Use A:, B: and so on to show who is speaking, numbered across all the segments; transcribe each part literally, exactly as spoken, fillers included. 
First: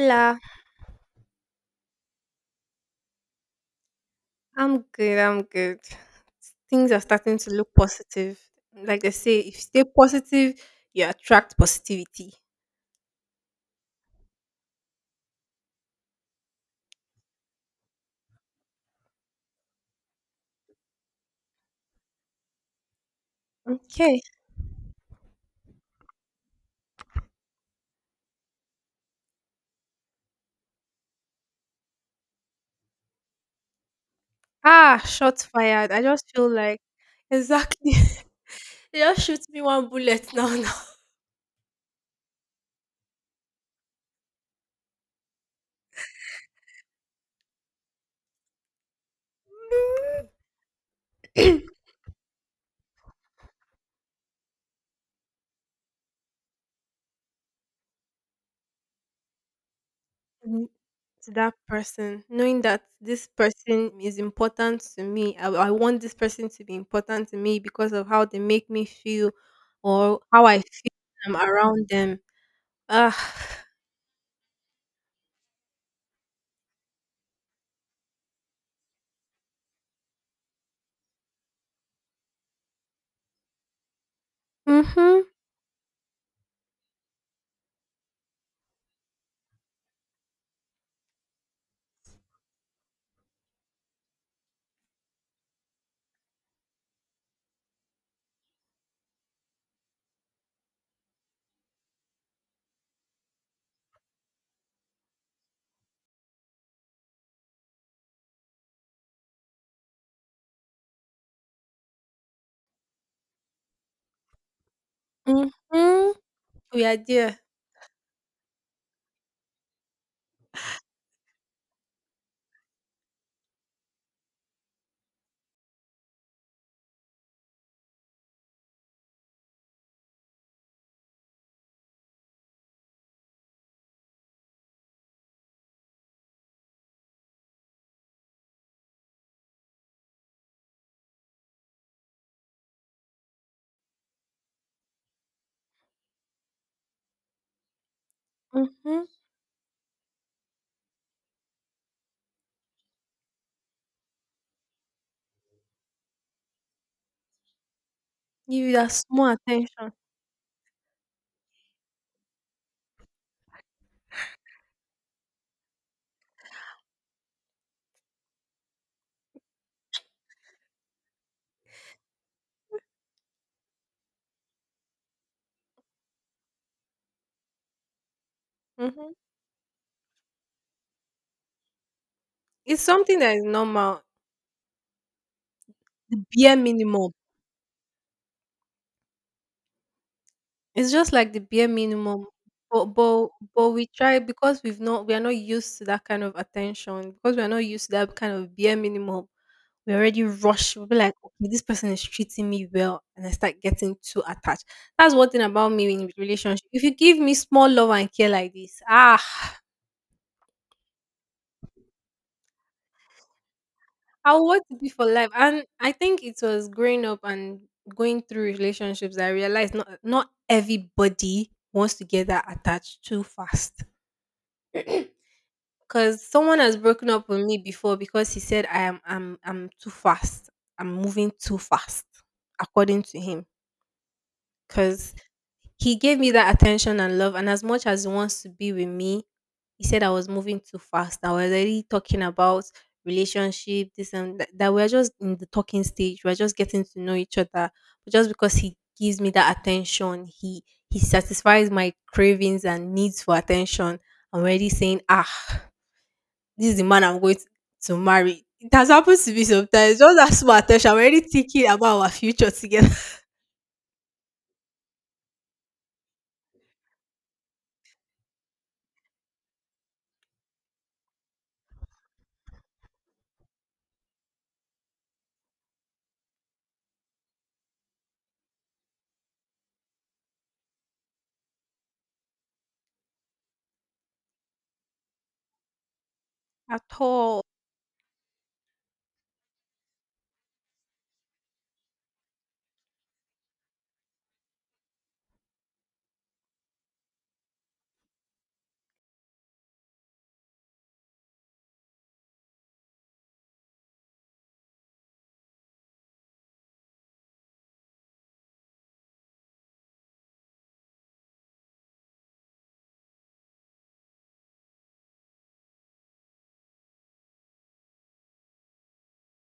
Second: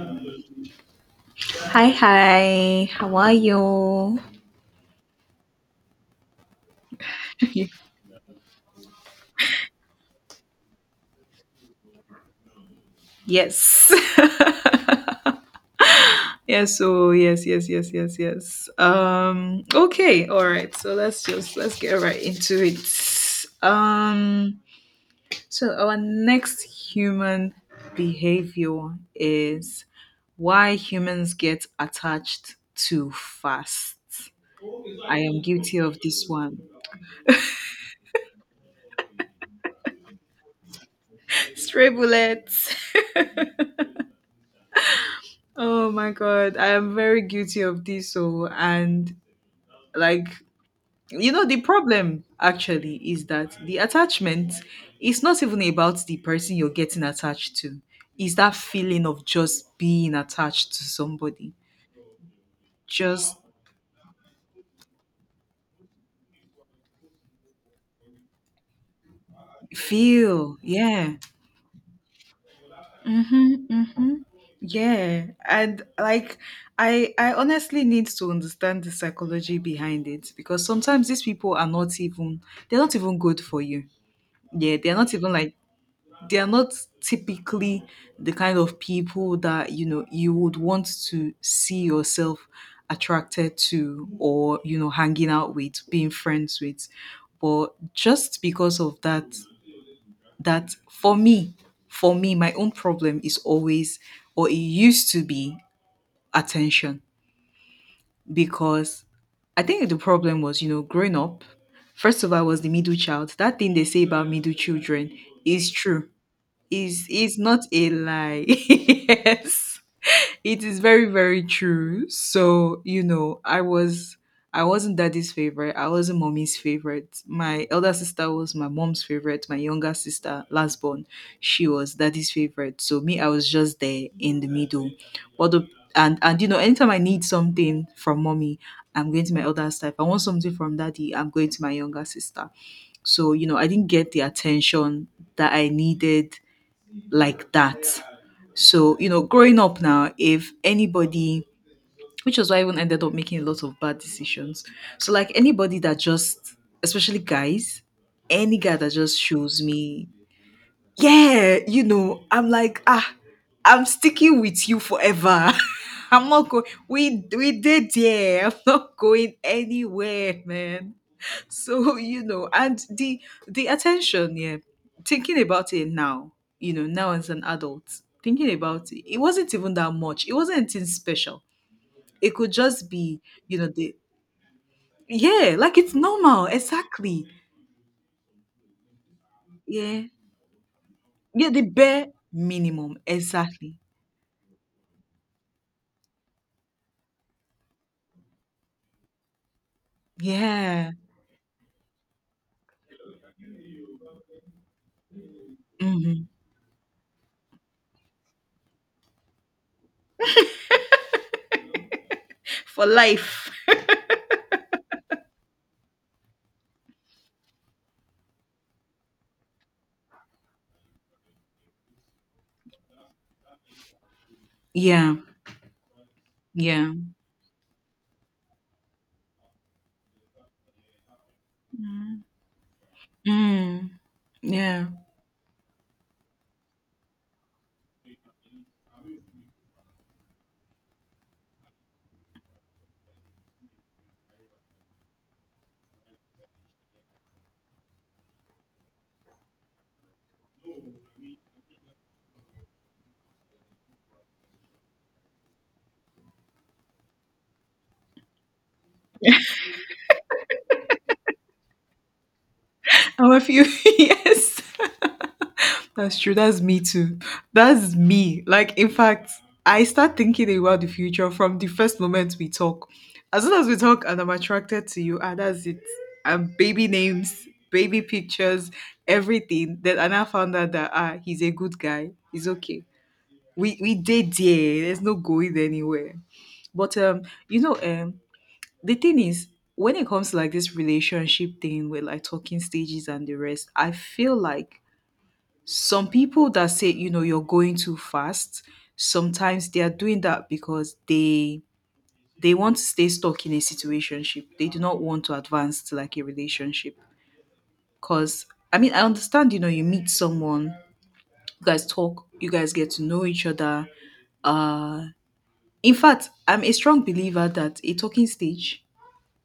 A: Hola.
B: Hi, hi. How are you?
A: I'm good. I'm good. Things are starting to look positive. Like they say, if you stay positive, you attract positivity.
B: Yes. yes, oh, yes, yes, yes, yes, yes. Um, okay, all right. So let's just let's get right into it.
A: Okay.
B: Um, so our next human behavior is why humans get attached too fast.
A: Ah,
B: I am
A: shots
B: guilty
A: fired.
B: of
A: I
B: this
A: just feel
B: one.
A: like exactly. They just shoot me one bullet now. Now.
B: Stray bullets. Oh my god, I am very guilty of this. So, and like, you know, the problem actually is that the attachment is not even about the person you're getting attached to, it's that feeling of just being attached to
A: To
B: somebody.
A: that person, knowing that this
B: Just
A: person is important to me. I, I want this person to be important to me because of how they make me feel, or how
B: feel,
A: I feel
B: yeah.
A: when I'm around them. Ah,
B: Mm-hmm, mm-hmm. Yeah, and like I I honestly need to understand the psychology behind it because sometimes these people are not even, they're not even good for you. Yeah, they're not
A: mhm,
B: even like they are not typically the kind of people that you know you would want to see yourself attracted to or you know hanging out with, being friends with. But just because of that, that for me, for me, my own problem is always, or it used to be, attention, because I think the problem was, you know, growing up, first of all, I was the middle child. That thing they say about middle children
A: mhm.
B: is true,
A: We are
B: is is
A: there.
B: not a lie. Yes. It is very, very true. So, you know, I was I wasn't daddy's favorite. I wasn't mommy's favorite. My elder sister was my mom's favorite. My younger sister, last born, she was daddy's favorite. So me, I was just there in the middle. But the and and you know, anytime I need something from mommy, I'm going to my elder sister. If I want something from daddy, I'm going to my younger sister. So, you know, I didn't get the attention that I needed like that. So,
A: Mhm.
B: you know, growing up now, if anybody, which was why I even ended up making a lot of bad decisions. So, like anybody that just, especially guys, any
A: Give you
B: guy
A: that
B: that just
A: small
B: shows
A: attention.
B: me, yeah, you know, I'm like, ah, I'm sticking with you forever. I'm not going, we, we did, yeah, I'm not going anywhere, man. So, you know and the the attention, yeah, thinking about it now, you know now as an adult thinking about it
A: Mhm.
B: it wasn't even that much. It wasn't anything special. It could
A: It's
B: just
A: something
B: be,
A: that is
B: you know the,
A: normal,
B: yeah, like it's
A: the
B: normal,
A: bare minimum.
B: exactly. Yeah.
A: It's just like the
B: Yeah, the
A: bare
B: bare
A: minimum. But
B: minimum,
A: but but
B: exactly.
A: we try because we've not we are not used to that kind of attention because we are not used to that kind of bare minimum. We already rush. We'll
B: Yeah.
A: be like, okay, this person is treating me well, and I start getting too attached. That's one thing about me in
B: Hmm.
A: relationship. If you give me small love and care like this, ah,
B: For life.
A: I want to be for life. And I think it was growing up and going through relationships, that I realized not not everybody wants to get that attached too fast.
B: Yeah.
A: Cause someone has
B: Yeah.
A: broken up with me before because he said I am I'm I'm too fast. I'm moving too fast,
B: Mm.
A: according to him.
B: Mm. Yeah,
A: Cause he gave me that attention and love, and as much as he wants to be with me, he said I was moving too fast. I was already talking about relationship, this and that, that we're just in the talking stage. We're just getting to know each other. But just because he gives me that attention, he he satisfies my cravings and needs for attention. I'm already saying, ah, this is the man I'm going to to marry. It has happened to me sometimes. Just that small attention. I'm already thinking about our future together.
B: I'm a few yes. That's true. That's me too. That's me. Like, in fact, I start thinking about the future from the first moment we talk. As soon as we talk and I'm attracted to you, and that's it. And baby names, baby pictures, everything. Then, and I now found out that ah, he's a good guy. He's okay. We we did yeah. There's no going anywhere.
A: At
B: But um,
A: all.
B: you know, um, the thing is, when it comes to like this relationship thing with like talking stages and the rest, I feel like some people that say you know you're going too fast sometimes, they are doing that because they they want to stay stuck in a situationship. They do not want to advance to like a relationship, because I mean, I understand, you know you meet someone, you guys talk, you guys get to know each other, uh in fact, I'm a strong believer that a talking stage,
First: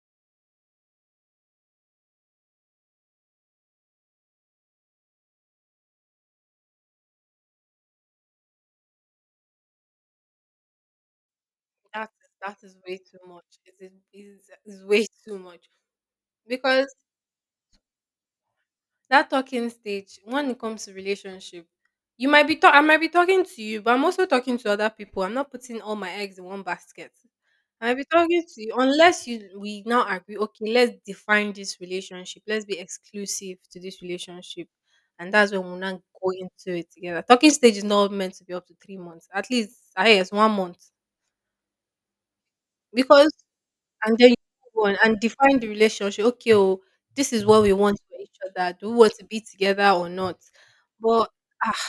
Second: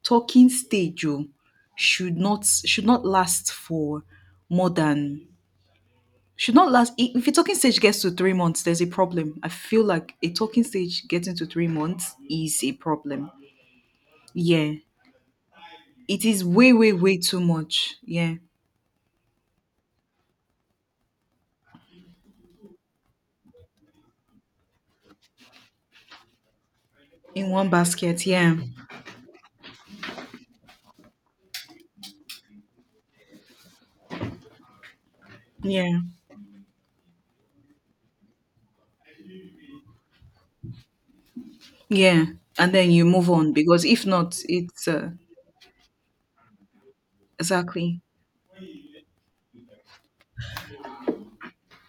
B: talking stage oh, should not, should not last for more than, should not last, i- if a talking stage gets to three months, there's a problem. I feel like a talking stage getting to three
A: That,
B: months
A: that
B: is a
A: is way too
B: problem.
A: much. It is, it is,
B: Yeah,
A: it's way too much.
B: it is way, way,
A: Because
B: way too much. Yeah,
A: that talking stage, when it comes to relationship, you might be talk I might be talking to you, but I'm also talking to other people. I'm not putting all my eggs in one basket.
B: in one
A: I might be
B: basket,
A: talking
B: yeah.
A: to you unless you we now agree, okay, let's define this relationship, let's be exclusive to this relationship, and that's when we'll
B: Yeah.
A: not go into it together. Talking stage is not meant to be up to three months. At least I guess one month.
B: Yeah, and then you
A: Because,
B: move on, because if
A: and then you
B: not,
A: move
B: it's
A: on
B: uh,
A: and define the relationship. Okay, oh, this is what we want
B: exactly.
A: for each other. Do we want to be together or not? But, ah,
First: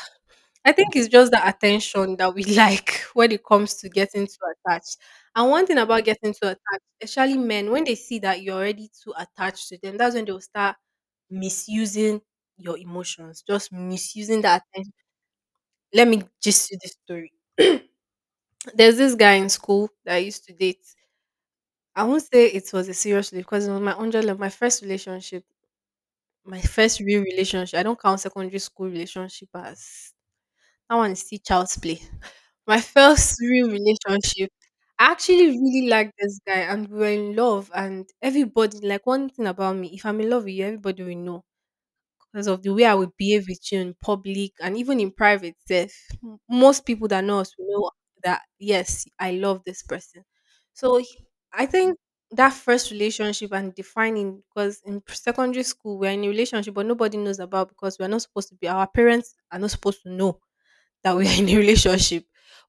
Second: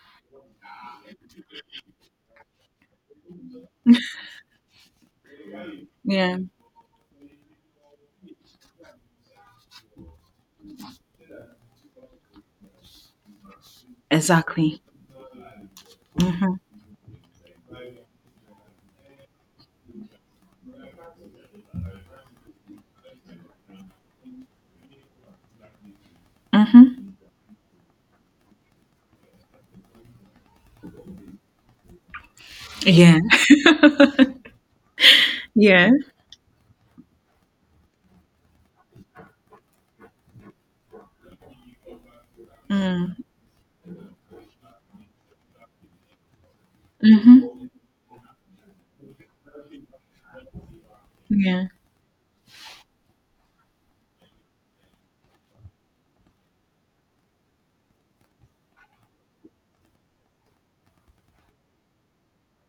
A: I think it's just the attention that we like when it comes to getting too attached. And one thing about getting
B: Yeah,
A: too attached, especially men, when they see that you're already too attached to them, that's when they'll start misusing your emotions, just misusing the
B: exactly.
A: attention. Let me
B: Mm-hmm.
A: just you this story. There's this guy in school that I used to date. I won't say it was a serious relationship because it was my hundred level, my first relationship, my first
B: Mm-hmm.
A: real relationship. I don't count secondary school relationship as That one is still child's play. My
B: Yeah.
A: first real relationship. I actually really
B: Yeah.
A: liked this guy and we were in love, and everybody, like, one thing about me, if I'm in love with you, everybody will know because of the way I would
B: Mm.
A: behave with you in public and even in private. Self. M- Most people that know us
B: Mm-hmm.
A: will know that yes, I love this person. So he- I
B: Yeah.
A: think that first relationship and defining, because in pr- secondary school, we're in a relationship but nobody knows about, because we're not supposed to be, our parents are not supposed to know that we are in a relationship.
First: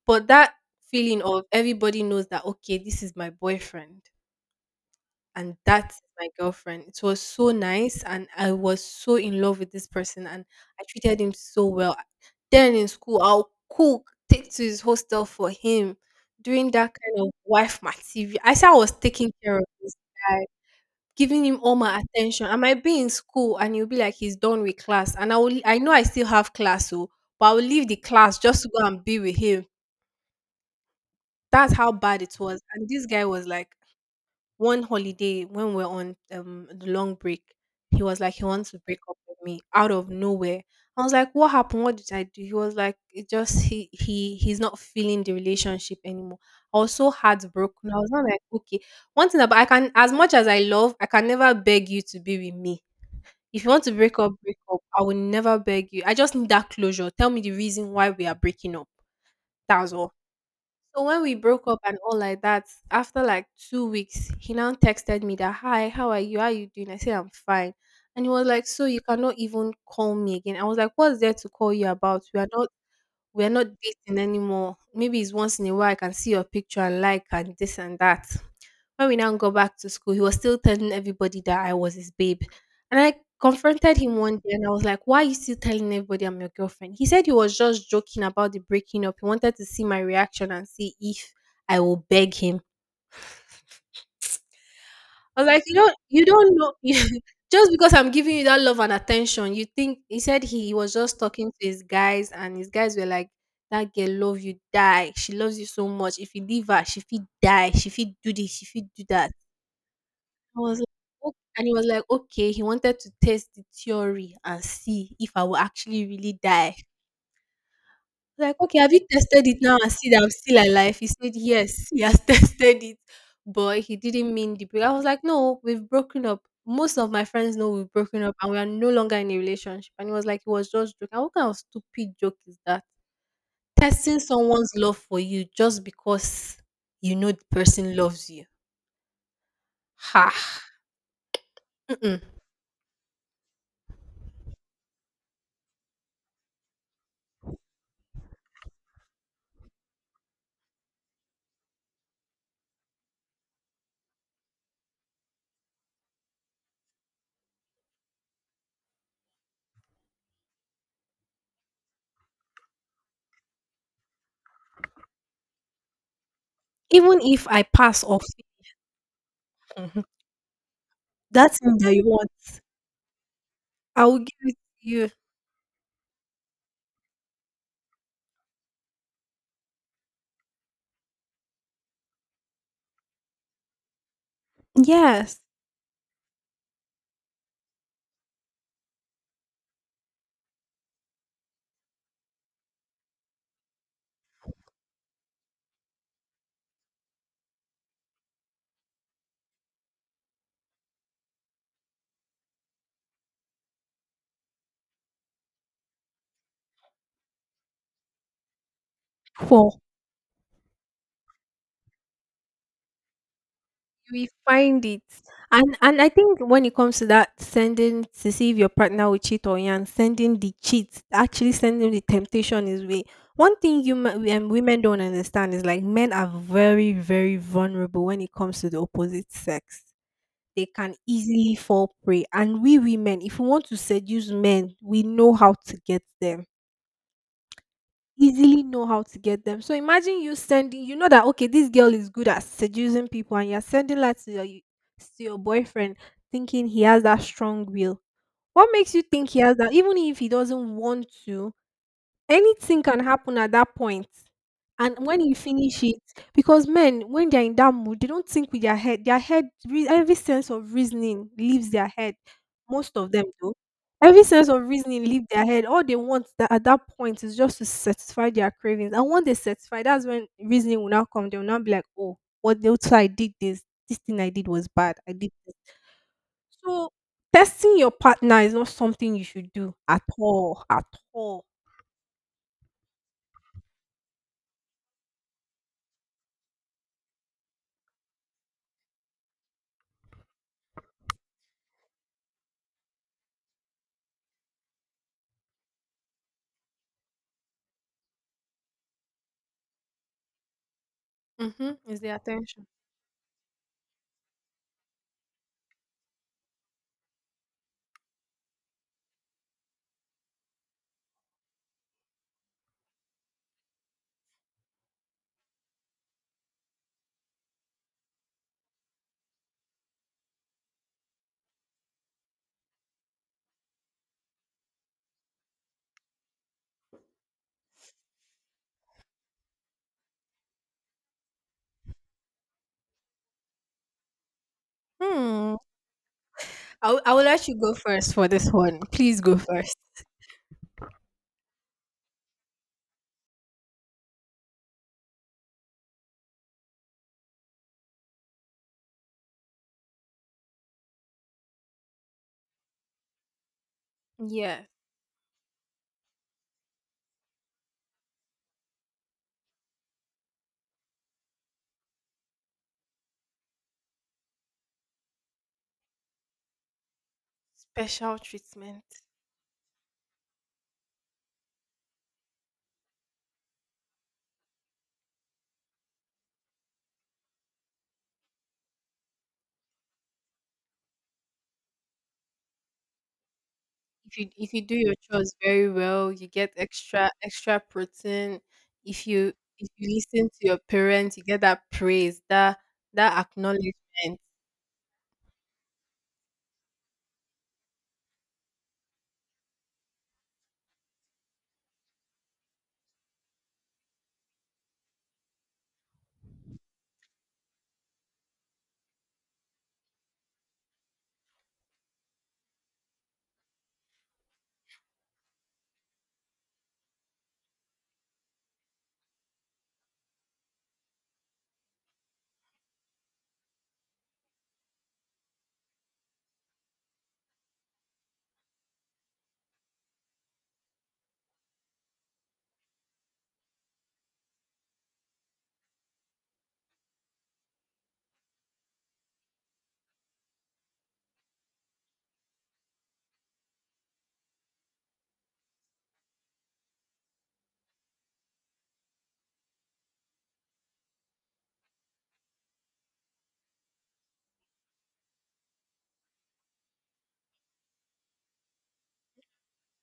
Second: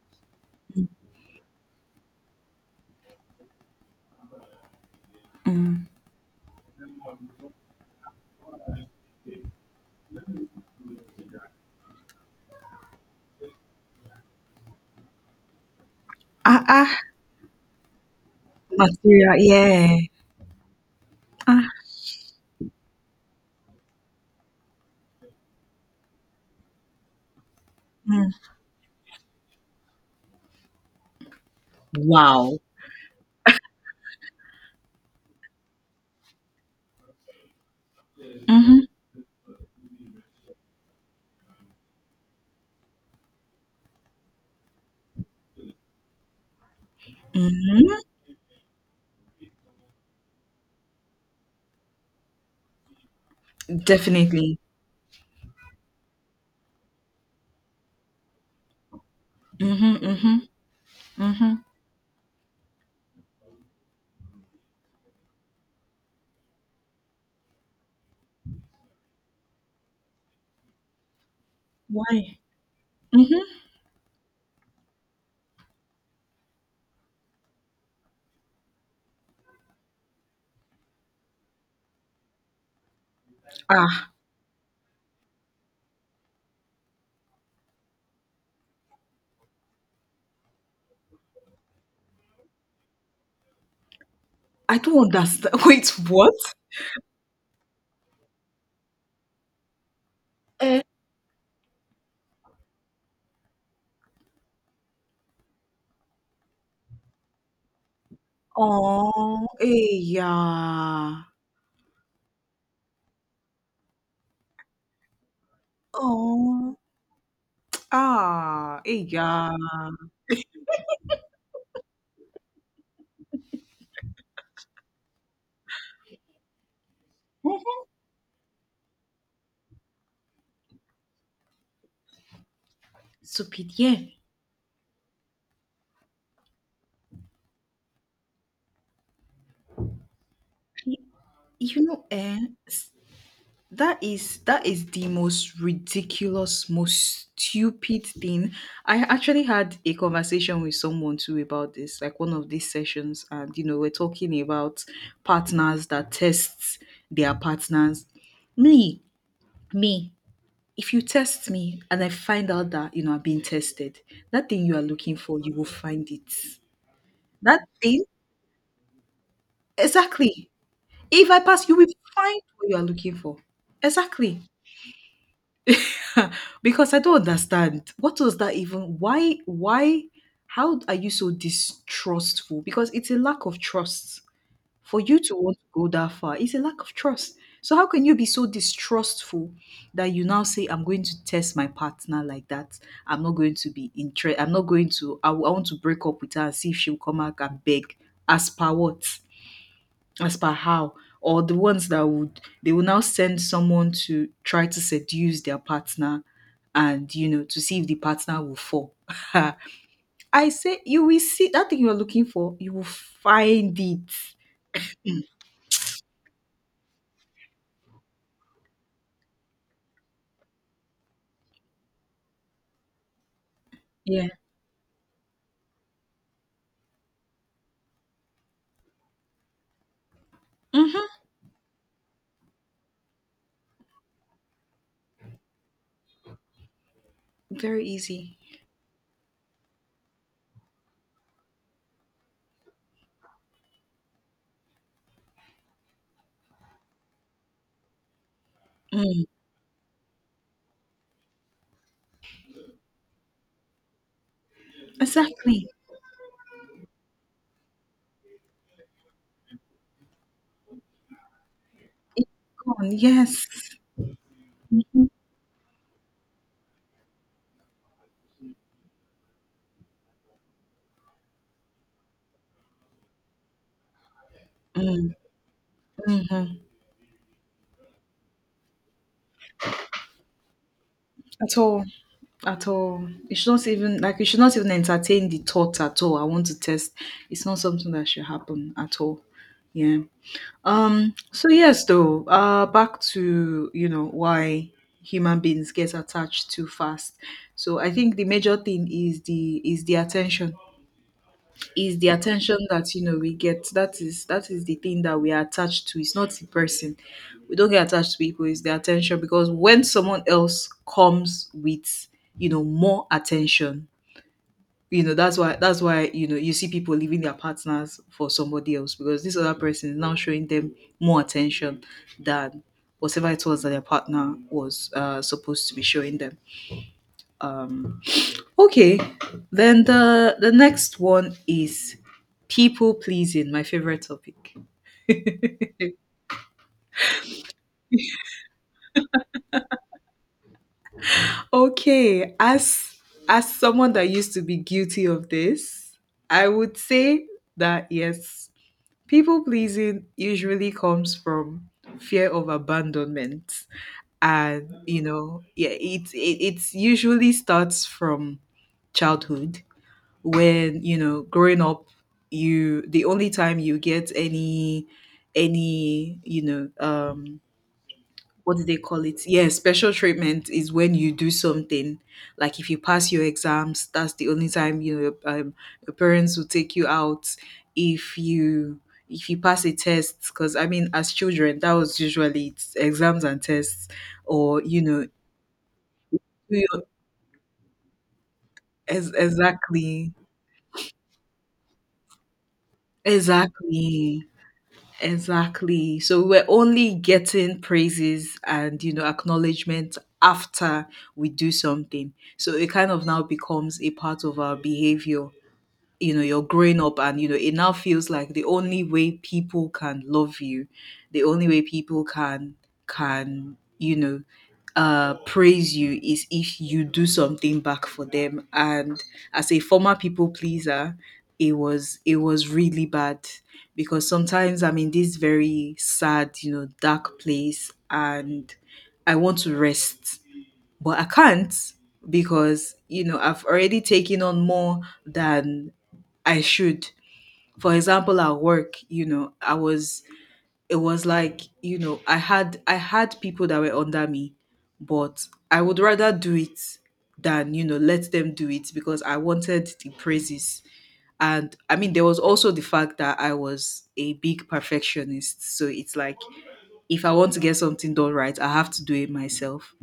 A: But that feeling of, everybody knows that, okay, this is my boyfriend and
B: Mm.
A: that is my girlfriend. It was so nice, and I was so in love with this person, and I treated him so well. Then in school, I'll cook, take to his hostel for him,
B: Ah,
A: doing
B: ah,
A: that kind of wife material. I said I was taking
B: material,
A: care of this
B: yeah.
A: guy, giving him
B: Ah,
A: all my attention. I might be in school, and he'll be like he's done with class, and I will. I know I still have class, so but I will leave the
B: mm.
A: class just to go and be with him. That's how bad it
B: Wow.
A: was. And this guy was like, one holiday when we are on um the long break, he was like he wants
B: Mm-hmm.
A: to break up with me out of nowhere. I was like, what happened? What did I do? He was like, it just he he he's not feeling the relationship anymore. I was so heartbroken. I was not like, okay. One thing about, I can, as much as I love, I can never beg you to be with me. If you want to break up, break
B: Definitely.
A: up. I will never beg you. I just need that closure. Tell me the reason why we are breaking up. That's
B: Mm-hmm.
A: all.
B: Mm-hmm.
A: So when we
B: Mm-hmm.
A: broke up and all like that, after like two weeks, he now texted me that hi, how are you? How are you doing? I said I'm fine. And he was like, so you cannot even call me again. I was like, what's there to call you about?
B: Why?
A: We are not we
B: Mm-hmm.
A: are not dating anymore. Maybe it's once in a while I can see your picture and like and this and that. When we now got back to school, he was still telling everybody that I was his babe. And I confronted
B: Ah,
A: him one day and I was like, why are you still telling everybody I'm your girlfriend? He said he was just joking about the breaking up. He wanted to see my reaction and see if I will beg him.
B: I don't
A: I was
B: understand.
A: like, you
B: Wait,
A: don't you
B: what?
A: don't know you- just because I'm giving you that love and attention, you think, he said he
B: Eh.
A: was just talking to his guys and his guys were like, that girl love you die. She loves you so much. If you leave her, she feel die. She feel do this. She feel do that.
B: Oh, eh,
A: I was like,
B: yeah.
A: "Oh," and he was like, okay, he wanted to test the theory and see if I will actually really die.
B: Oh,
A: Like, okay,
B: ah,
A: have you
B: eh,
A: tested
B: yeah.
A: it now and see that I'm still alive? He said, yes, he has tested it, but he didn't mean the break. I was like, no, we've broken up. Most of my friends know
B: Mhm.
A: we've broken up and we are no longer in a relationship. And he was like, he was just joking. What kind of stupid joke is that?
B: Stupid, yeah.
A: Testing someone's love for you just because you know the person loves you. Ha.
B: You know,
A: Mm-mm.
B: eh, that is that is the most ridiculous, most stupid thing. I actually had a conversation with someone too about this, like one of these sessions, and you know, we're talking about partners that test their partners. Me, me, if you test me and I find out that you know I'm being tested, that thing you are looking for, you will find it.
A: Even if I
B: That
A: pass
B: thing,
A: off,
B: exactly. If I
A: that
B: pass,
A: thing
B: you will
A: that you want.
B: find what you are looking for.
A: I will give
B: Exactly.
A: it to you.
B: Because I don't understand. What was that even? Why? Why? How are you so distrustful? Because it's a lack of trust for you to
A: Yes.
B: want to go that far. It's a lack of trust. So how can you be so distrustful that you now say, "I'm going to test my partner like that. I'm not going to be interested. I'm not going to. I, w- I want to break up with her and see if she'll come back and beg." As per what? As per how? Or the ones that would, they will now send someone to try to seduce their partner, and you know to see if the partner will fall.
A: For
B: I say, you will see, that thing you're looking for, you will find
A: you will
B: it.
A: find it. And and I think when it comes to that sending to see if your partner will cheat on you, and sending the cheat, actually sending the temptation his way. One thing you ma-
B: Yeah.
A: we- um, women don't understand is like men are very very vulnerable when it comes to the opposite sex. They can
B: Mm-hmm.
A: easily fall prey, and we women, if we want to seduce men, we know how to get them.
B: Very easy.
A: Easily know how to get them. So imagine you sending, you know that, okay, this girl is good at seducing people, and you're sending that to your to your boyfriend, thinking he has that strong will. What makes you
B: Mm.
A: think he has that? Even if he doesn't want to, anything can happen at that point. And when you
B: Exactly.
A: finish it, because men, when they're in that mood, they don't think with their head. Their head, re- every sense of reasoning leaves their head.
B: It's gone,
A: Most of them
B: yes.
A: do. Every sense of reasoning leaves their head. All they want that at that point is just to satisfy their cravings. And once they satisfy, that's when reasoning will now come. They will now be like, oh, what the so I did this. This thing I did was bad.
B: Mm.
A: I did this.
B: Mm-hmm.
A: So testing your partner is not something you should do at all. At all.
B: At all, at all, you should not even, like, you should not even entertain the thought at all. I want to test, it's not something that should happen at all. Yeah. Um, so yes, though, uh, back to, you know, why human beings get attached too fast. So I think the major thing is the is the attention.
A: Mhm.
B: Is
A: It's
B: the
A: the
B: attention
A: attention.
B: that, you know, we get. That is that is the thing that we are attached to. It's not the person. We don't get attached to people, it's the attention, because when someone else comes with, you know, more attention, you know that's why that's why you know you see people leaving their partners for somebody else, because this other person is now showing them more attention than whatever it was that their partner was uh, supposed to be showing them. um okay. Then the the next one is people pleasing, my favorite topic.
A: Hmm. I will, I will let you go first for this one. Please go first.
B: Okay, as as someone that used to be guilty of this, I would say that yes, people pleasing usually comes from fear of abandonment.
A: Yeah.
B: And, you know, yeah, it, it, it usually starts from childhood when, you know, growing up, you, the only time you get any, any, you know, um,
A: Special
B: what do they
A: treatment.
B: call it? Yeah, special treatment is when you do something. Like, if you pass your exams, that's the only time, you um, your parents will take you out. If you if you pass a test, because I mean, as children, that was usually, it's exams and tests,
A: If you if you
B: or
A: do
B: you
A: your
B: know,
A: chores very well, you get
B: you-
A: extra extra protein. If
B: ex-
A: you, if you
B: exactly,
A: listen to your parents, you get that praise, that that acknowledgement.
B: exactly. Exactly. So we're only getting praises and you know acknowledgement after we do something. So it kind of now becomes a part of our behavior. You know you're growing up and you know it now feels like the only way people can love you, the only way people can, can you know uh praise you, is if you do something back for them. And as a former people pleaser, it was it was really bad, because sometimes I'm in this very sad, you know dark place and I want to rest, but I can't, because you know I've already taken on more than I should. For example, at work, you know, I was it was like, you know, I had I had people that were under me, but I would rather do it than, you know, let them do it, because I wanted the praises. And I mean, there was also the fact that I was a big perfectionist. So it's like, if I want to get something done right, I have to do it myself.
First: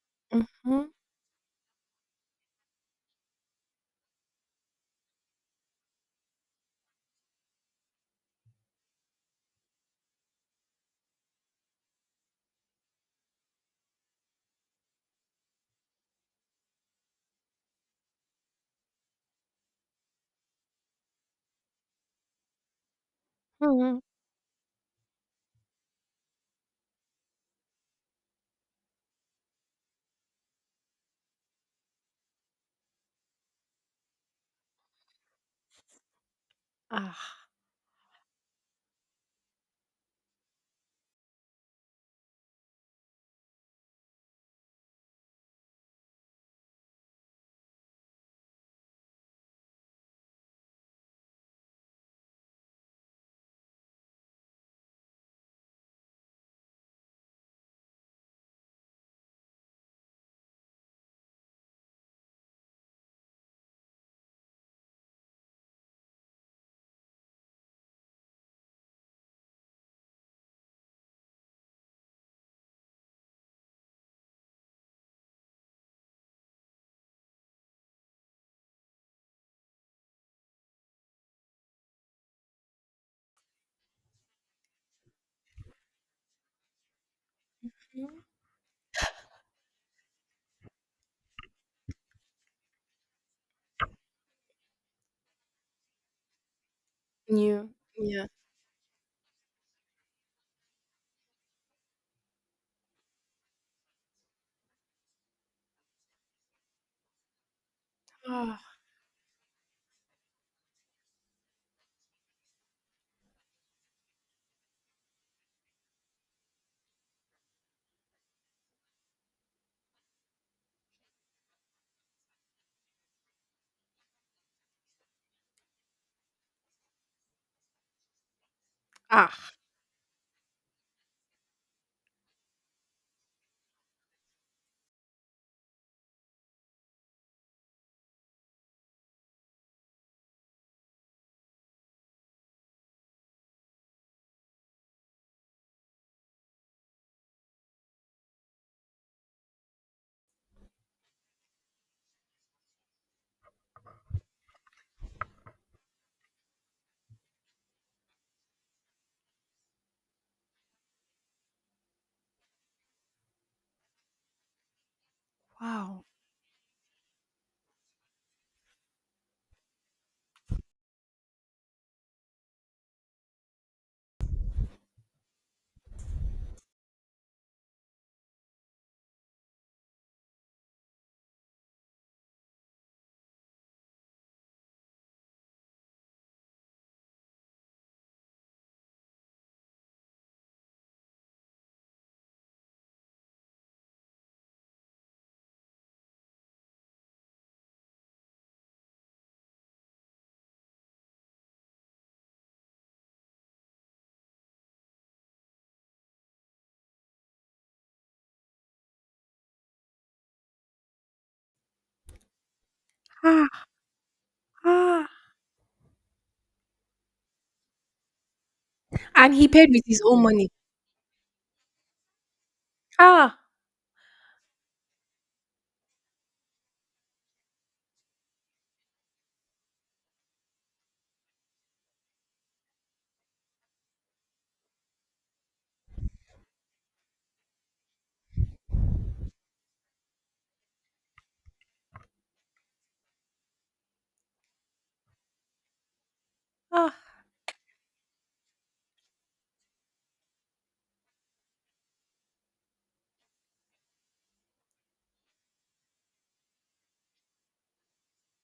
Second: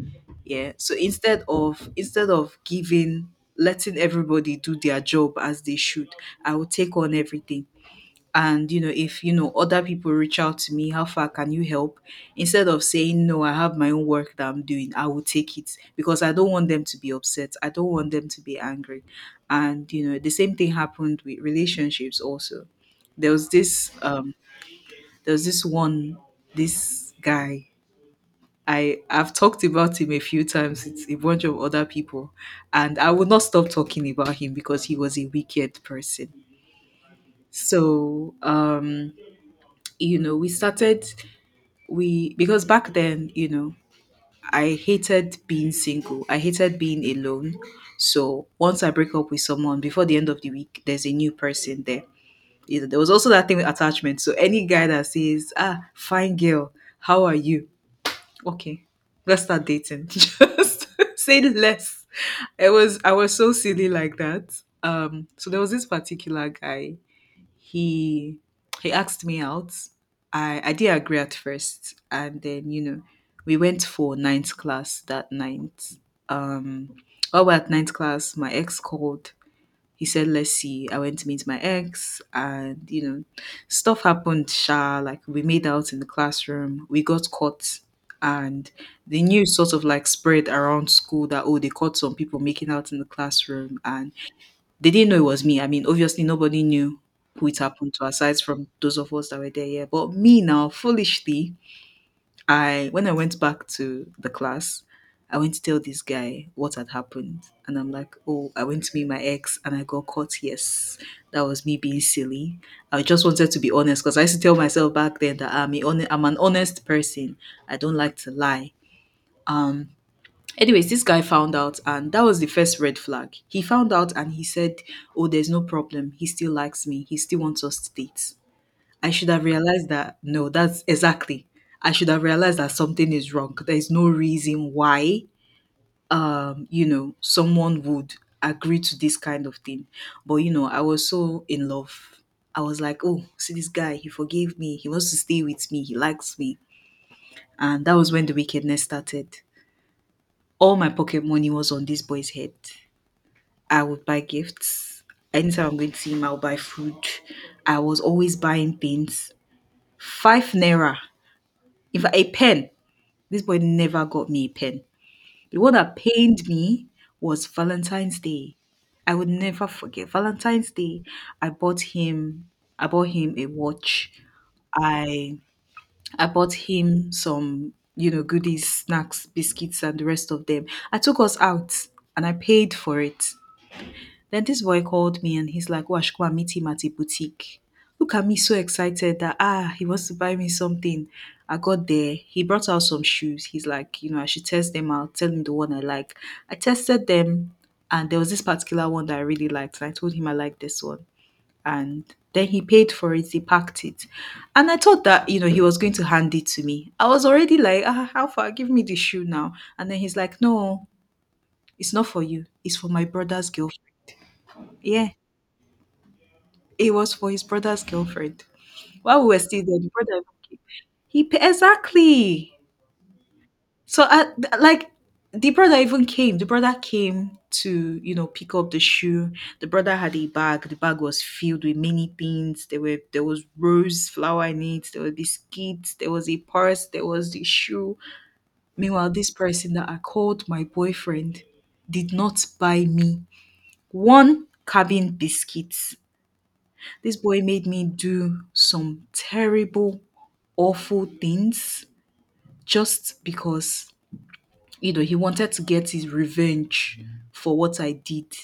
B: Yeah.
A: Mm-hmm.
B: So instead of instead of giving letting everybody do their job as they should, I would take on everything, and you know if you know other people reach out to me, how far can you help? Instead of saying no, I have my own work that I'm doing, I will take it because I don't want them to be upset. I don't want them to be angry. And you know, the same thing happened with relationships also. There was this
A: Hmm.
B: um there was this one this guy. I i've talked about him a few times with a bunch of other people, and I would not stop talking about him because he was a wicked person.
A: Ah,
B: So um you know we started we Because back then, you know I hated being single. I hated being alone. So once I break up with someone, before the end of the week, there's a new person there. You know, there was also that thing with attachment. So any guy that says, "Ah, fine girl, how are you? Okay, let's start dating," just say less. It was I was so silly like that. Um so there was this particular guy. He he asked me out. I I did agree at first, and then, you know, we went for ninth class that night. Um, while we're at ninth class, my ex called. He said, "Let's see." I went to meet my ex, and, you know, stuff happened. Sha, like, we made out in the classroom. We got caught, and the news sort of like spread around school that, oh, they caught some people making out in the classroom, and they didn't know it was me. I mean, obviously, nobody knew who it
A: you,
B: happened to
A: yeah.
B: aside from those of us that were there, yeah. But me, now, foolishly, I when I went back to the class, I went to tell this guy what had happened. And I'm like, "Oh, I
A: Ah,
B: went to meet my ex and I got caught." Yes, that was me being silly. I just wanted to be honest because I used to tell myself back then that I'm, a hone- I'm an honest person. I don't like to lie. Um, Anyways, this guy found out, and that was the first red flag. He found out and he said, "Oh, there's no problem." He still likes me. He still wants us to date. I should have
A: ah,
B: realized that. No, that's exactly— I should have realized that something is wrong. There's no reason why, um, you know, someone would agree to this kind of thing. But, you know, I was so in love. I was like, "Oh, see this guy. He forgave me. He wants to stay with me. He likes me." And that was when the wickedness started. All my pocket money was on this boy's head. I would buy gifts. Anytime I'm going to see him, I'll buy food. I was always buying things. Five naira. If a pen, this boy never got me a pen. The one that
A: wow.
B: pained me was Valentine's Day. I would never forget Valentine's Day. I bought him— I bought him a watch. I I bought him some, you know, goodies, snacks, biscuits, and the rest of them. I took us out and I paid for it. Then this boy called me and he's like, "Oh, I should go and meet him at a boutique." Look at me so excited that, ah, he wants to buy me something. I got there. He brought out some shoes. He's like, "You know, I should test them out, tell him the one I like." I tested them, and there was this particular one that I really liked. And I told him, "I like this one." And then he paid for it, he packed it. And I thought that, you know, he was going to hand it to me. I was already like, "Ah, how far? Give me the shoe now." And then he's like, "No, it's not for you. It's for my brother's
A: Ah,
B: girlfriend."
A: ah.
B: Yeah. It was for his brother's girlfriend. While
A: And
B: we were
A: he
B: still
A: paid
B: there,
A: with
B: the
A: his
B: brother
A: own money.
B: even came. He pa- exactly.
A: Ah,
B: So I th- like, the brother even came. The brother came to, you know, pick up the shoe. The brother had a bag. The bag was filled with many things. There were there was rose flower in it. There were biscuits. There was a purse. There was the shoe. Meanwhile, this person that I called my boyfriend did not buy me one cabin biscuits.
A: ah,
B: This boy made me do some terrible, awful things just because, you know, he wanted to get his revenge for what I did.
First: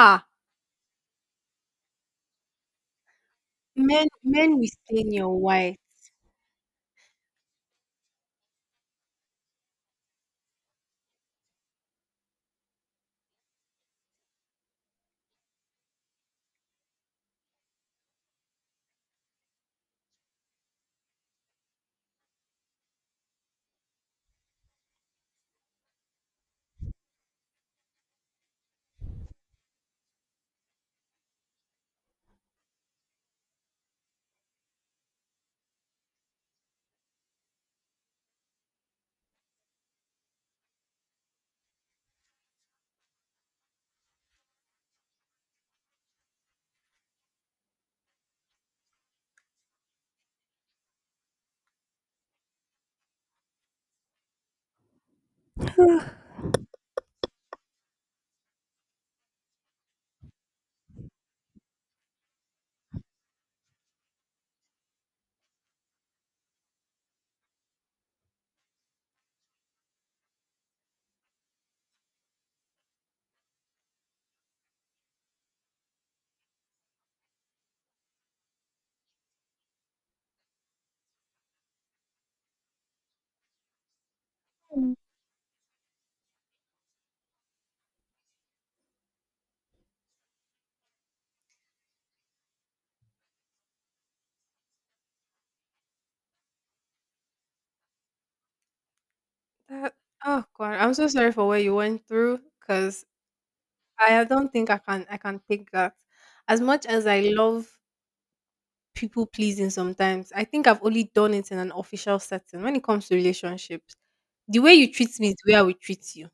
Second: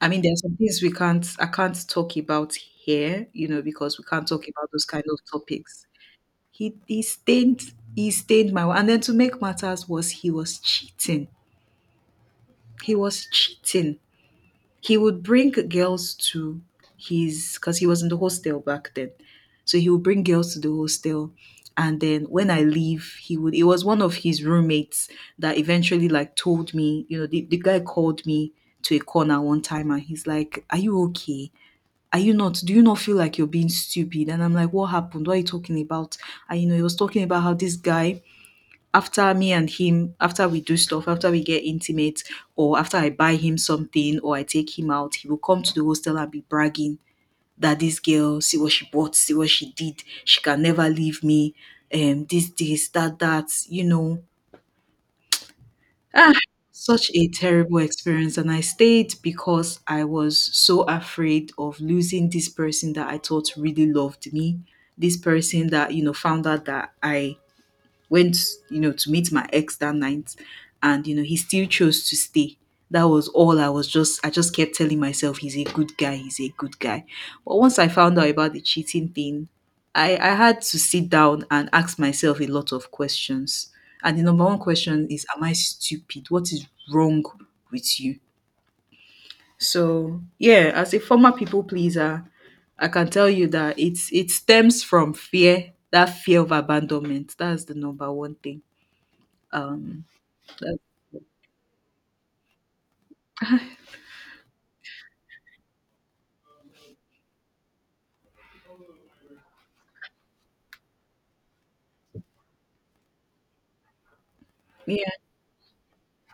B: I mean, there are some things we can't— I can't talk about here, you know, because we
A: Men,
B: can't talk
A: men will
B: about those kind
A: stain
B: of
A: your white.
B: topics. He, he stained he stained my— and then to make matters worse, he was cheating. He was cheating. He would bring girls to his— because he was in the hostel back then. So he would bring girls to the hostel. And then when I leave, he would— it was one of his roommates that eventually like told me, you know, the, the guy called me to a corner one time and he's like, "Are you okay? Are you not? Do you not feel like you're being stupid?" And I'm like, "What happened? What are you talking about?" And, you know, he was talking about how this guy, after me and him, after we do stuff, after we get intimate, or after I buy him something or I take him out, he will come to the hostel and be bragging that, "This girl, see what she bought, see what she did, she can never leave me," um, this, this, that, that, you know. Ah, such a terrible experience. And I stayed because I was so afraid of losing this person that I thought really loved me, this person that, you know, found out that I went, you know, to meet my ex that night, and, you know, he still chose to stay. That was all— I was just I just kept telling myself, "He's a good guy, he's a good guy." But once I found out about the cheating thing, I, I had to sit down and ask myself a lot of questions. And the number one
A: Mm.
B: question is, "Am I stupid? What is wrong with you?" So, yeah, as a former people pleaser, I can tell you that it's it stems from fear, that fear of abandonment. That's the number one thing.
A: That,
B: Um,
A: oh God,
B: that,
A: I'm so sorry for what you went through, cause I don't think I can I can take that. As much as I love people pleasing sometimes, I think I've only done it in an official setting. When it comes to relationships, the way you
B: yeah.
A: treat me is the way I will treat you.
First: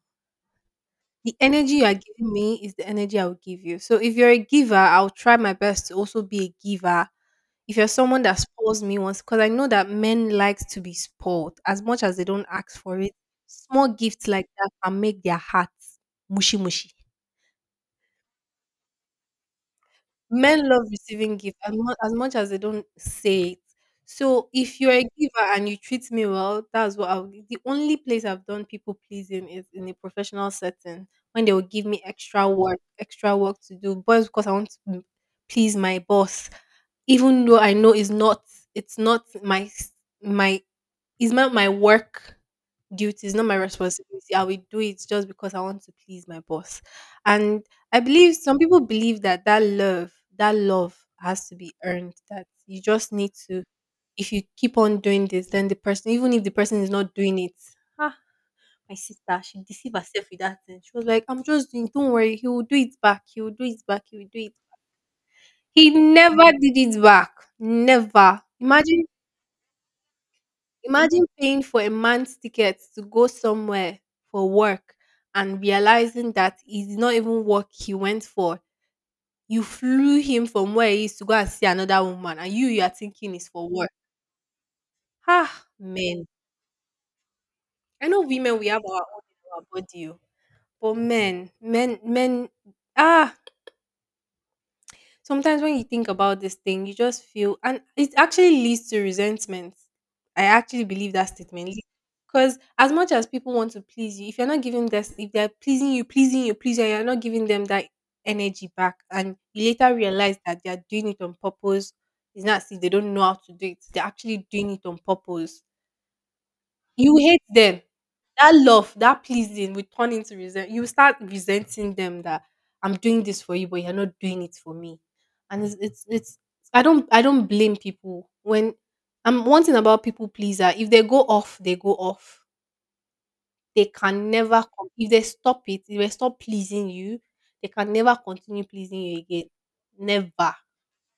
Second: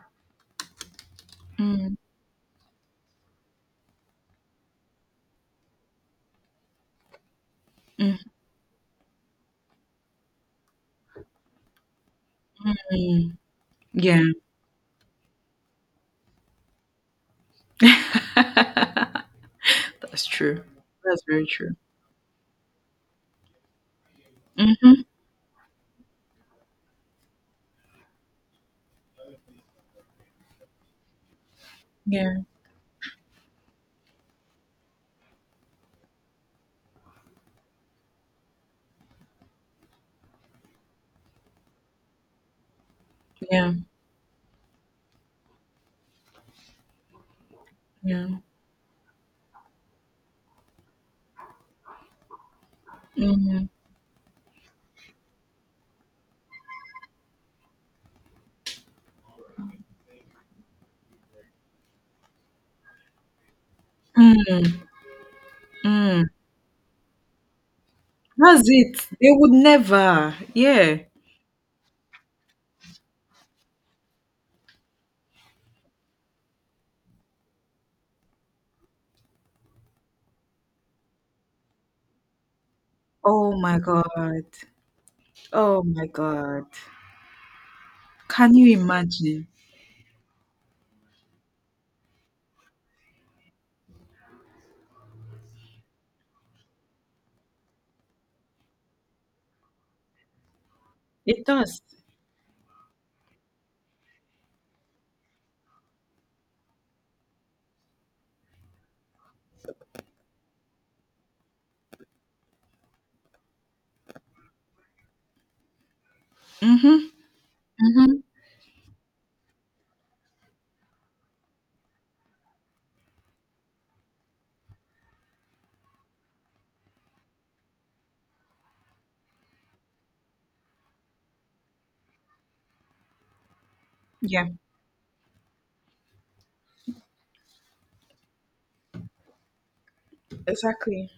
A: The energy you are
B: Mm,
A: giving me is the energy I will give you. So if you're a giver, I'll try my best to also be a giver. If you're someone that spoils me once, because I know that men likes to be spoiled as much as they don't ask for it,
B: mhm.
A: small
B: Yeah.
A: gifts like that can make their hearts mushy mushy.
B: That's true.
A: Men love
B: That's
A: receiving
B: very
A: gifts as
B: true.
A: much as much as they don't say it. So if you're a
B: Hmm.
A: giver and you treat me well, that's what I'll the only place I've done people pleasing is in a professional setting when they will give me
B: Yeah.
A: extra work, extra work to do, but it's because I want to m- please my boss, even though I know it's not it's not my s- my it's not my work duty, it's not my
B: Yeah.
A: responsibility. I will do it just because I want to please my boss. And I
B: Yeah.
A: believe some people believe that that love, that love has to be earned. That you just need to,
B: Hmm.
A: if you keep on doing this, then the person, even if the person is not doing it, ah, my sister, she deceived herself with that thing. She was like, "I'm just doing. Don't worry, he will do it back. He will do it back. He will do it."
B: Mm.
A: He
B: Mm.
A: never did it back. Never.
B: That's it.
A: Imagine,
B: They would never. Yeah.
A: imagine paying for a month's ticket to go somewhere for work and realizing that it's not even work he went for. You flew him from where he is to go and see another woman, and you you are thinking it's
B: Oh
A: for
B: my
A: work.
B: God.
A: Ah,
B: Oh my
A: men.
B: God.
A: I know
B: Can
A: women we
B: you
A: have our own
B: imagine?
A: in our body, oh, but men, men, men. Ah, sometimes when you think about this thing, you just feel, and it actually leads to resentment. I actually believe that
B: It
A: statement
B: does.
A: because as much as people want to please you, if you're not giving this, if they're pleasing you, pleasing you, pleasing you, you're not giving them that energy back, and you later realize that they're doing it on purpose. It's not as if they don't know how to do it; they're actually doing it on purpose.
B: Hmm.
A: You hate them that love, that pleasing will turn into resent. You start resenting them that I'm doing this for you, but you're not doing it for me. And it's it's it's I don't I don't blame people when I'm one thing about people pleaser. If they go off, they go off. They can
B: Yeah.
A: never come. If they stop it, if they stop pleasing you, they can never continue pleasing you again. Never.
B: Exactly.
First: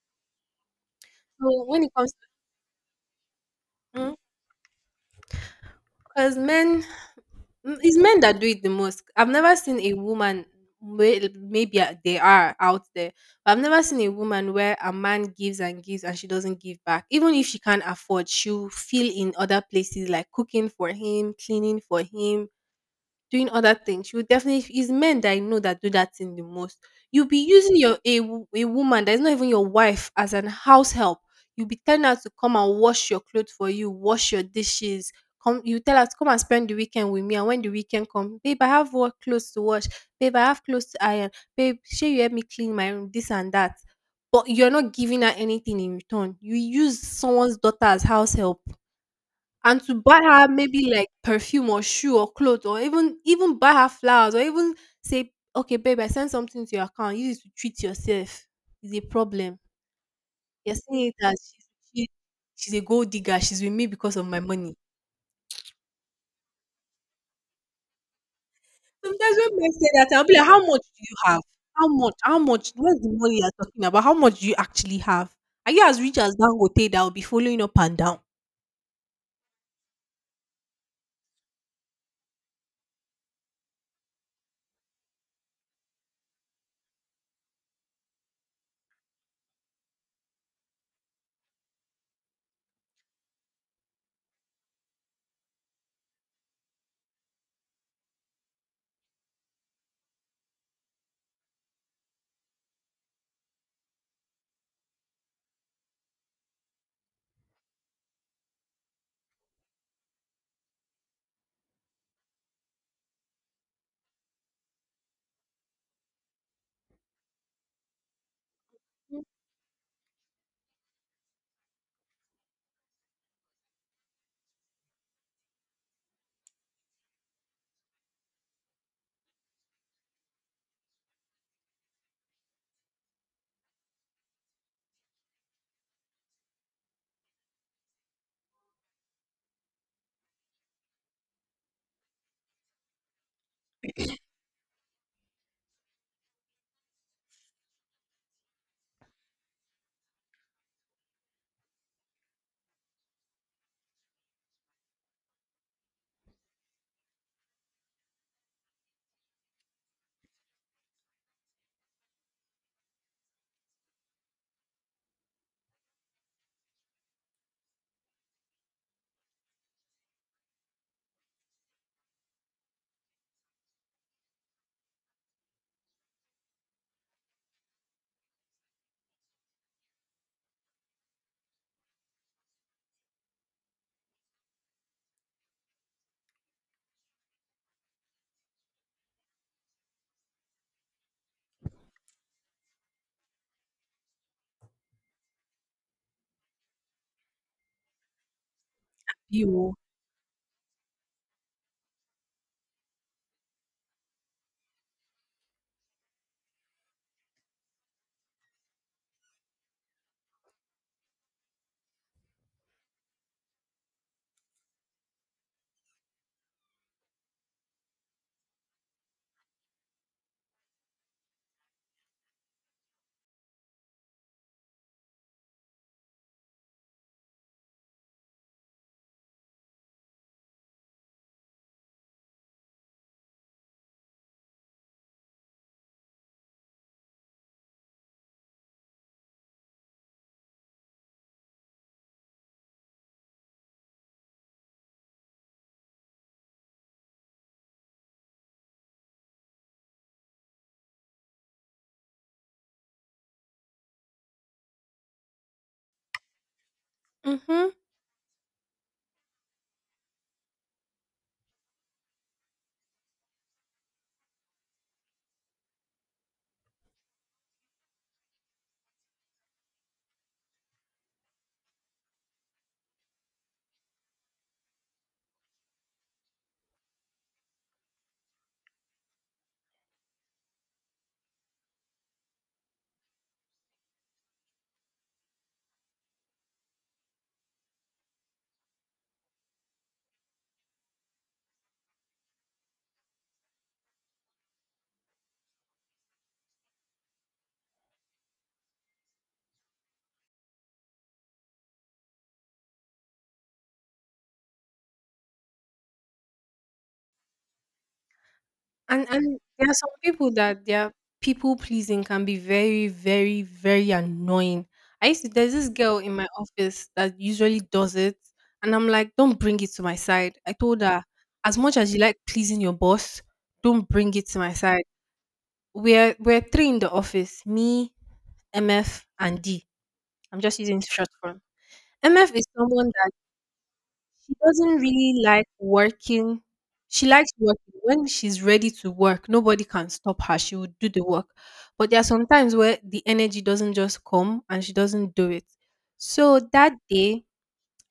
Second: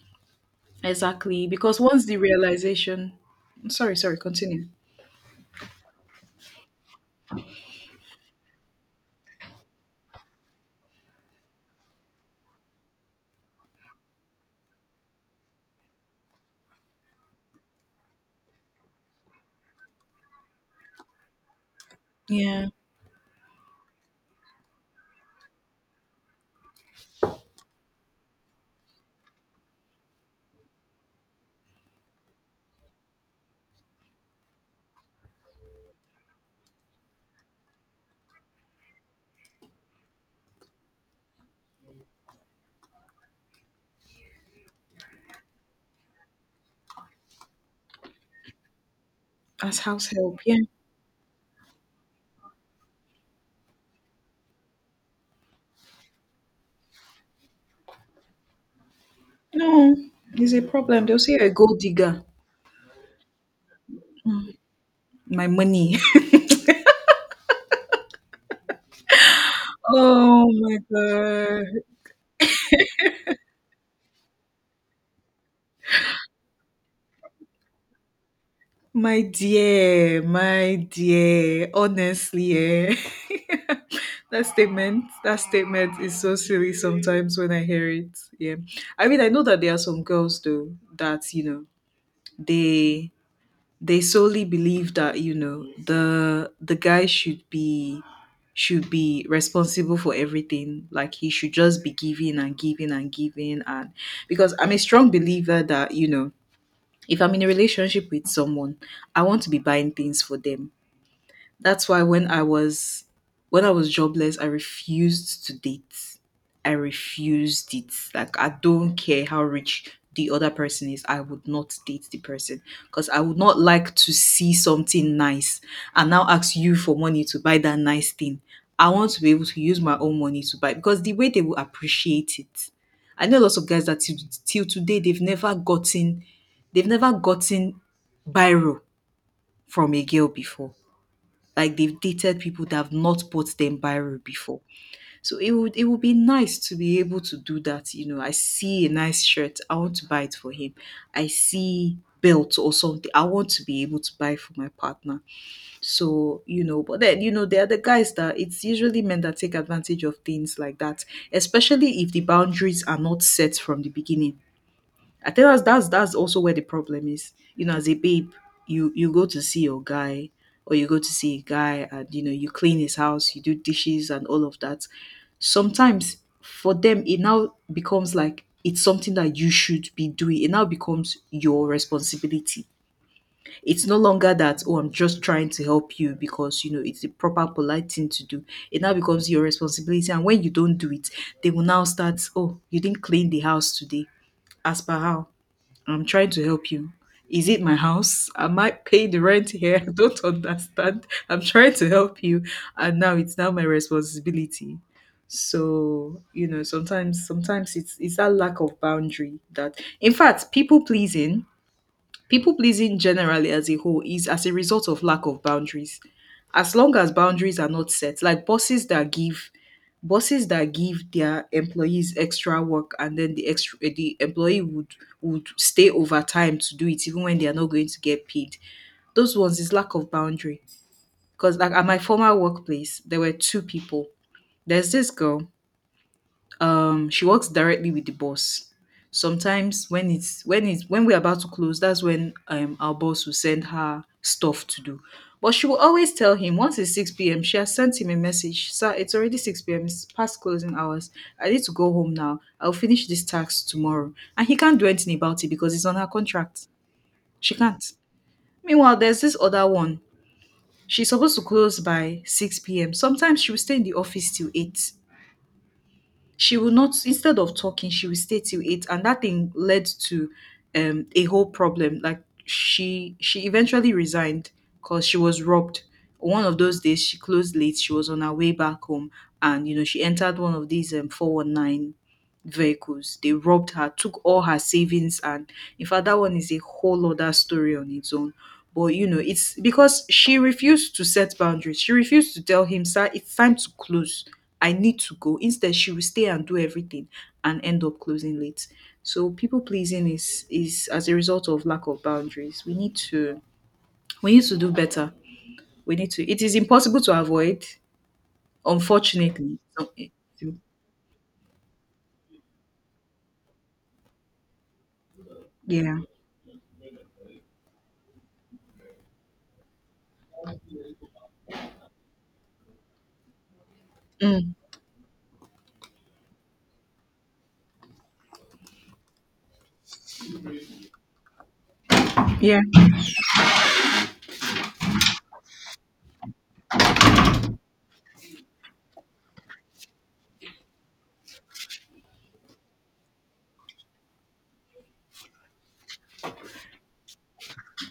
B: Exactly.
A: So
B: Because
A: when it
B: once
A: comes
B: the realization— sorry,
A: to
B: sorry, continue.
A: because men, mm, it's men that do it the most. I've never seen a woman. may- Maybe uh, they are out there, but I've never seen a woman where a man gives and gives and she doesn't give back. Even if she can't afford, she'll feel in other places like cooking for him, cleaning for him,
B: Yeah.
A: doing other things. She would definitely it's men that I know that do that thing the most. You'll be using your a, wo- a woman that is not even your wife as an house help. You'll be telling her to come and wash your clothes for you, wash your dishes. Come, you tell her to come and spend the weekend with me. And when the weekend comes, babe, I have work clothes to wash. Babe, I have clothes to iron. Babe, sure you help me clean my room, this and that. But you're not giving her anything in return. You use someone's daughter as house help
B: As
A: and to
B: house
A: buy
B: help.
A: her
B: Yeah.
A: maybe like perfume or shoe or clothes or even even buy her flowers or even say, okay, babe, I sent something to your account, use it to treat yourself, is a problem.
B: No, it's a
A: You're
B: problem.
A: seeing it
B: They'll say you're a
A: as she's,
B: gold
A: she,
B: digger.
A: she's a gold digger, she's with me because of my money.
B: My money.
A: Sometimes when men say that, I'll be like,
B: Oh
A: how
B: my
A: much do you have?
B: God.
A: How much how much where's the money you're talking about? How much do you actually have? Are you as rich as Dangote that will be following up and down?
B: My dear, my dear. Honestly, eh. That statement, that statement is so silly sometimes when I hear it. Yeah. I mean, I know that there are some girls though that, you know, they— they solely believe that, you know, the the guy should be— should be responsible for everything, like he should just be giving and giving and giving. And because I'm a strong believer that, you know, if I'm in a relationship with someone, I want to be buying things for them. That's why when I was when I was jobless, I refused to date. I refused it. Like, I don't care how rich the other person is. I would not date the person because I would not like to see something nice and now ask you for money to buy that nice thing. I want to be able to use my own money to buy, because the way they will appreciate it. I know lots of guys that, till, till today, they've never gotten they've never gotten biro from a girl before, like they've dated people that have not bought them Biro before. So it would it would be nice to be able to do that. You know, I see a nice shirt, I want to buy it for him. I see belt or something, I want to be able to buy for my partner. So, you know, but then, you know, there are the guys that— it's usually men that take advantage of things like that, especially if the boundaries are not set from the beginning. I think that's that's that's also where the problem is. You know, as a babe, you you go to see your guy, or you go to see a guy, and, you know, you clean his house, you do dishes and all of that. Sometimes for them it now becomes like it's something that you should be doing. It now becomes your responsibility. It's no longer that, oh, I'm just trying to help you because, you know, it's the proper polite thing to do. It now becomes your responsibility, and when you don't do it, they will now start, "Oh, you didn't clean the house today. As per how." I'm trying to help you. Is it my house? Am I paying the rent
A: You
B: here? I don't understand. I'm trying to help you. And now it's now my responsibility. So, you know, sometimes sometimes it's it's that lack of boundary— that in fact, people pleasing, people pleasing generally as a whole is as a result of lack of boundaries. As long as boundaries are not set, like bosses that give bosses that give their employees extra work, and then the extra, eh, the employee would— would stay over time to do it even when they are not going to get paid. Those ones is lack of boundary. Because, like, at my former workplace there were two people. There's this girl, um, she works directly with the boss. Sometimes when it's when it's when we're about to close, that's when, um, our boss will send her stuff to do. But she will always tell him, once it's six p m p.m, she has sent him a message, "Sir, it's already six p m p.m, it's past closing hours. I need to go home now. I'll finish this task tomorrow." And he can't do anything about it because it's on her contract. She
A: mhm.
B: can't. Meanwhile, there's this other one. She's supposed to close by six p m p.m, sometimes she will stay in the office till eight. She will not— instead of talking, she will stay till eight, and that thing led to, um, a whole problem. Like, she she eventually resigned because she was robbed. One of those days she closed late, she was on her way back home, and, you know, she entered one of these, um, four one nine vehicles. They robbed her, took all her savings, and, in fact, that one is a whole other story on its own. But, you know, it's because she refused to set boundaries. She refused to tell him, "Sir, it's time to close. I need to go." Instead, she will stay and do everything and end up closing late. So people pleasing is is as a result of lack of boundaries. We need to we need to do better. We need to. It is impossible to avoid,
A: And and
B: unfortunately.
A: there are
B: So,
A: some
B: it—
A: people that their people pleasing can be very, very, very annoying. I used to there's this girl
B: Yeah.
A: in my office that usually does it, and I'm like, don't bring it to my side. I told her, as much as you like pleasing your boss, don't bring it to my
B: Mm.
A: side. We're we're three in the office, me, M F, and D. I'm just using short form. M F is
B: Yeah.
A: someone doesn't really like working. She likes working. When she's ready to work, nobody can stop her. She will do the work. But there are some times where the energy doesn't just come and she doesn't do it. So that day,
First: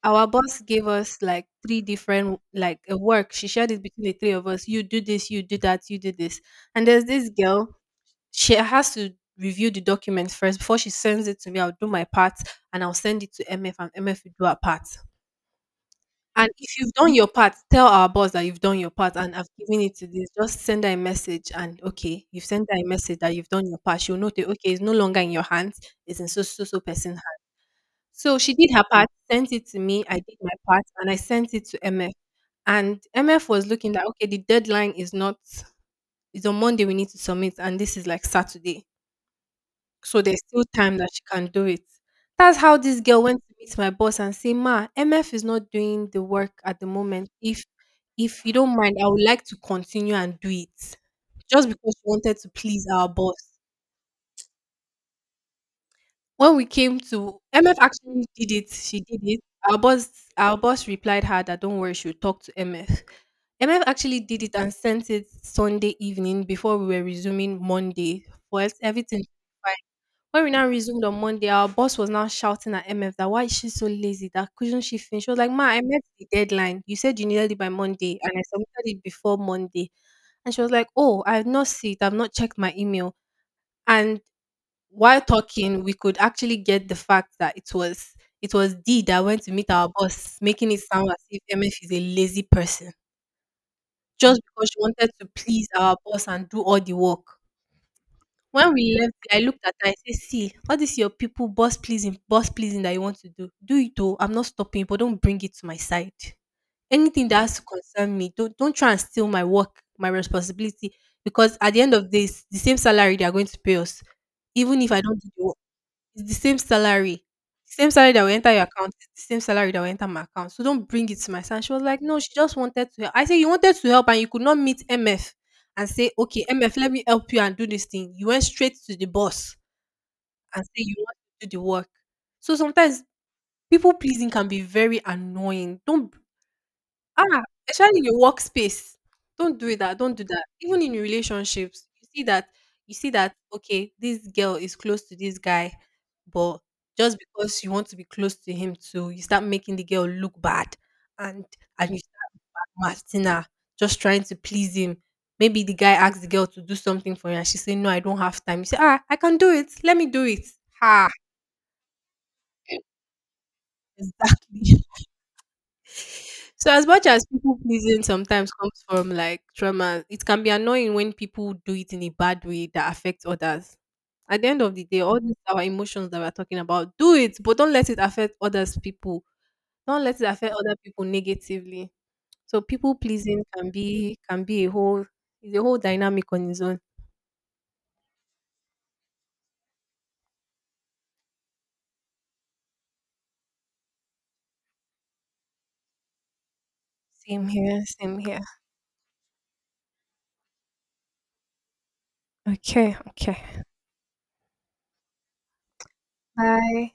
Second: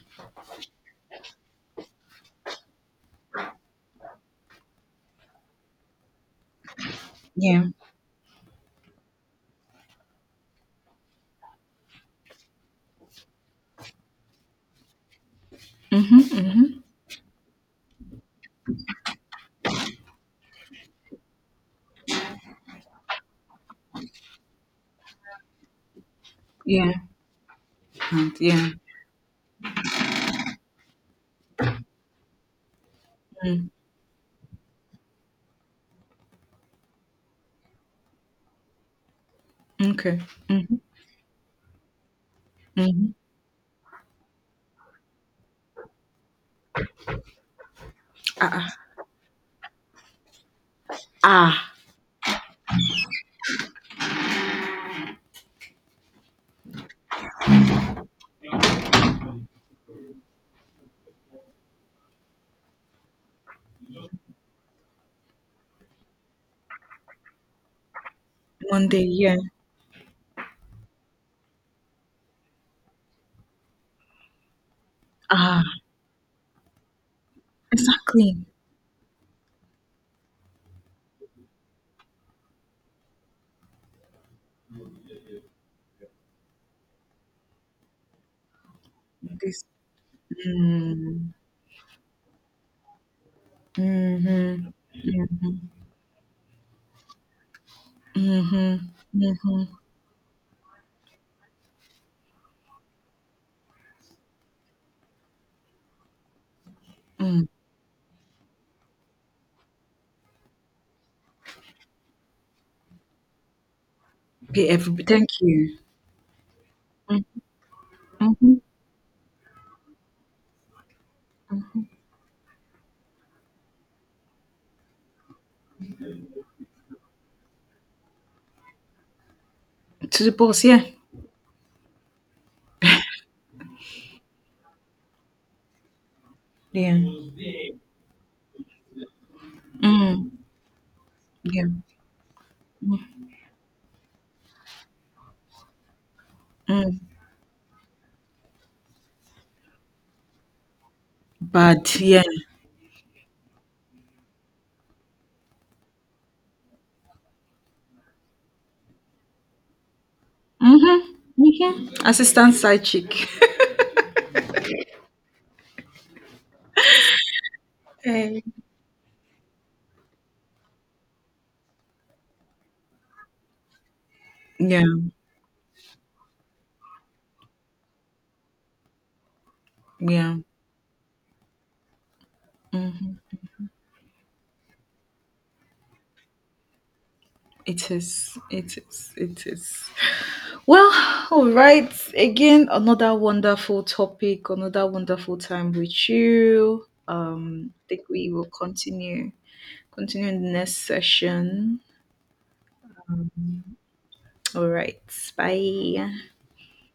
A: our boss gave us like three different like uh, work. She shared it between the three of us. You do this, you do that, you do this. And there's this
B: Yeah.
A: girl, she has to review the documents first before she sends it to me. I'll do my part and I'll send it to M F and M F will do her part.
B: Hmm.
A: And if you've done your part, tell our boss that you've done your part and I've given it to this. Just send her a message and okay, you've sent her a message that you've done your part. She'll note it, okay, it's no longer in your hands, it's in so so so
B: Yeah.
A: person's hand.
B: And
A: So she
B: yeah.
A: did her part, sent it to me, I did my part, and I sent it to M F. And M F was
B: Mm.
A: looking that okay, the deadline is not it's on Monday we need to submit, and this is like Saturday.
B: Okay.
A: So there's still
B: Mhm.
A: time that she can do it. That's how this
B: Mhm.
A: girl went to meet my boss and say, Ma, M F is not doing the work at the moment. If if
B: Ah.
A: you don't
B: Ah,
A: mind, I would like to continue and do it. Just
B: ah.
A: because she wanted to please our boss. When we came to M F actually did it, she did it. Our boss our boss replied her that don't worry, she'll talk to M F. M F actually did it and sent it Sunday evening before we were resuming Monday for us
B: One day.
A: everything.
B: Yeah.
A: When we now resumed on Monday, our boss was now shouting at M F that why is she so lazy? That couldn't she finish? She was like, Ma,
B: Ah,
A: I met the deadline. You said you needed it by Monday and
B: exactly.
A: I submitted it before Monday. And she was like, oh, I've not seen it, I've not checked my email. And while talking, we could actually get the fact that it was it was D that went to
B: This.
A: meet our boss, making it sound as
B: Mm,
A: if M F is a lazy person. Just
B: mm-hmm,
A: because she wanted to please our boss and do all the work. When
B: mm-hmm,
A: we left there, I looked at her, I said, see, all this your people boss pleasing, boss pleasing that you want to do, do it though. I'm not stopping, but don't bring it to my side. Anything that
B: mm-hmm.
A: has to concern me, don't don't try and steal my work, my responsibility. Because at the end of this, the same salary they are going to pay us.
B: Pay
A: Even if I
B: every.
A: don't do
B: Thank
A: the work.
B: you.
A: It's the same salary. The same salary that will enter
B: Mm-hmm.
A: your account is the same salary that will enter my account. So don't bring it to my son. She was like, no, she just wanted to help. I said, you wanted to help and you could not meet M F and say, okay, M F, let me help you and do this thing. You went straight to the boss
B: To the
A: and
B: boss,
A: say
B: yeah.
A: you want to do the work. So sometimes people pleasing can be very annoying. Don't
B: Yeah.
A: ah, especially in your workspace. Don't do that, don't do
B: Mm,
A: that. Even in your
B: yeah.
A: relationships, you see that you see that okay, this girl is close to this guy, but
B: Mm.
A: just because you want to be close to him too, you start making the girl look bad and and you
B: But yeah.
A: start matching her, just trying to please him. Maybe the guy asks the girl to do something for you and she say, no, I don't have time. You say, ah, I can do it. Let me do it. Ha,
B: Mm-hmm. Mm-hmm. Assistant side chick.
A: exactly. So as much as people pleasing
B: Hey.
A: sometimes comes from like trauma, it can be annoying when people do it in a bad way that affects others. At the end of
B: Yeah.
A: the day, all these our emotions that we're talking about, do it, but don't let it affect others people. Don't let it
B: Yeah.
A: affect other people negatively. So people
B: Mm-hmm.
A: pleasing can be can be a whole is a whole dynamic on its own.
B: It is. It is. It is. Well, all right. Again, another wonderful topic, another wonderful time with you.
A: Same
B: Um, I
A: here,
B: think
A: same
B: we
A: here.
B: will continue— continue in the next session.
A: Okay, okay.
B: All right. Bye.
A: Bye.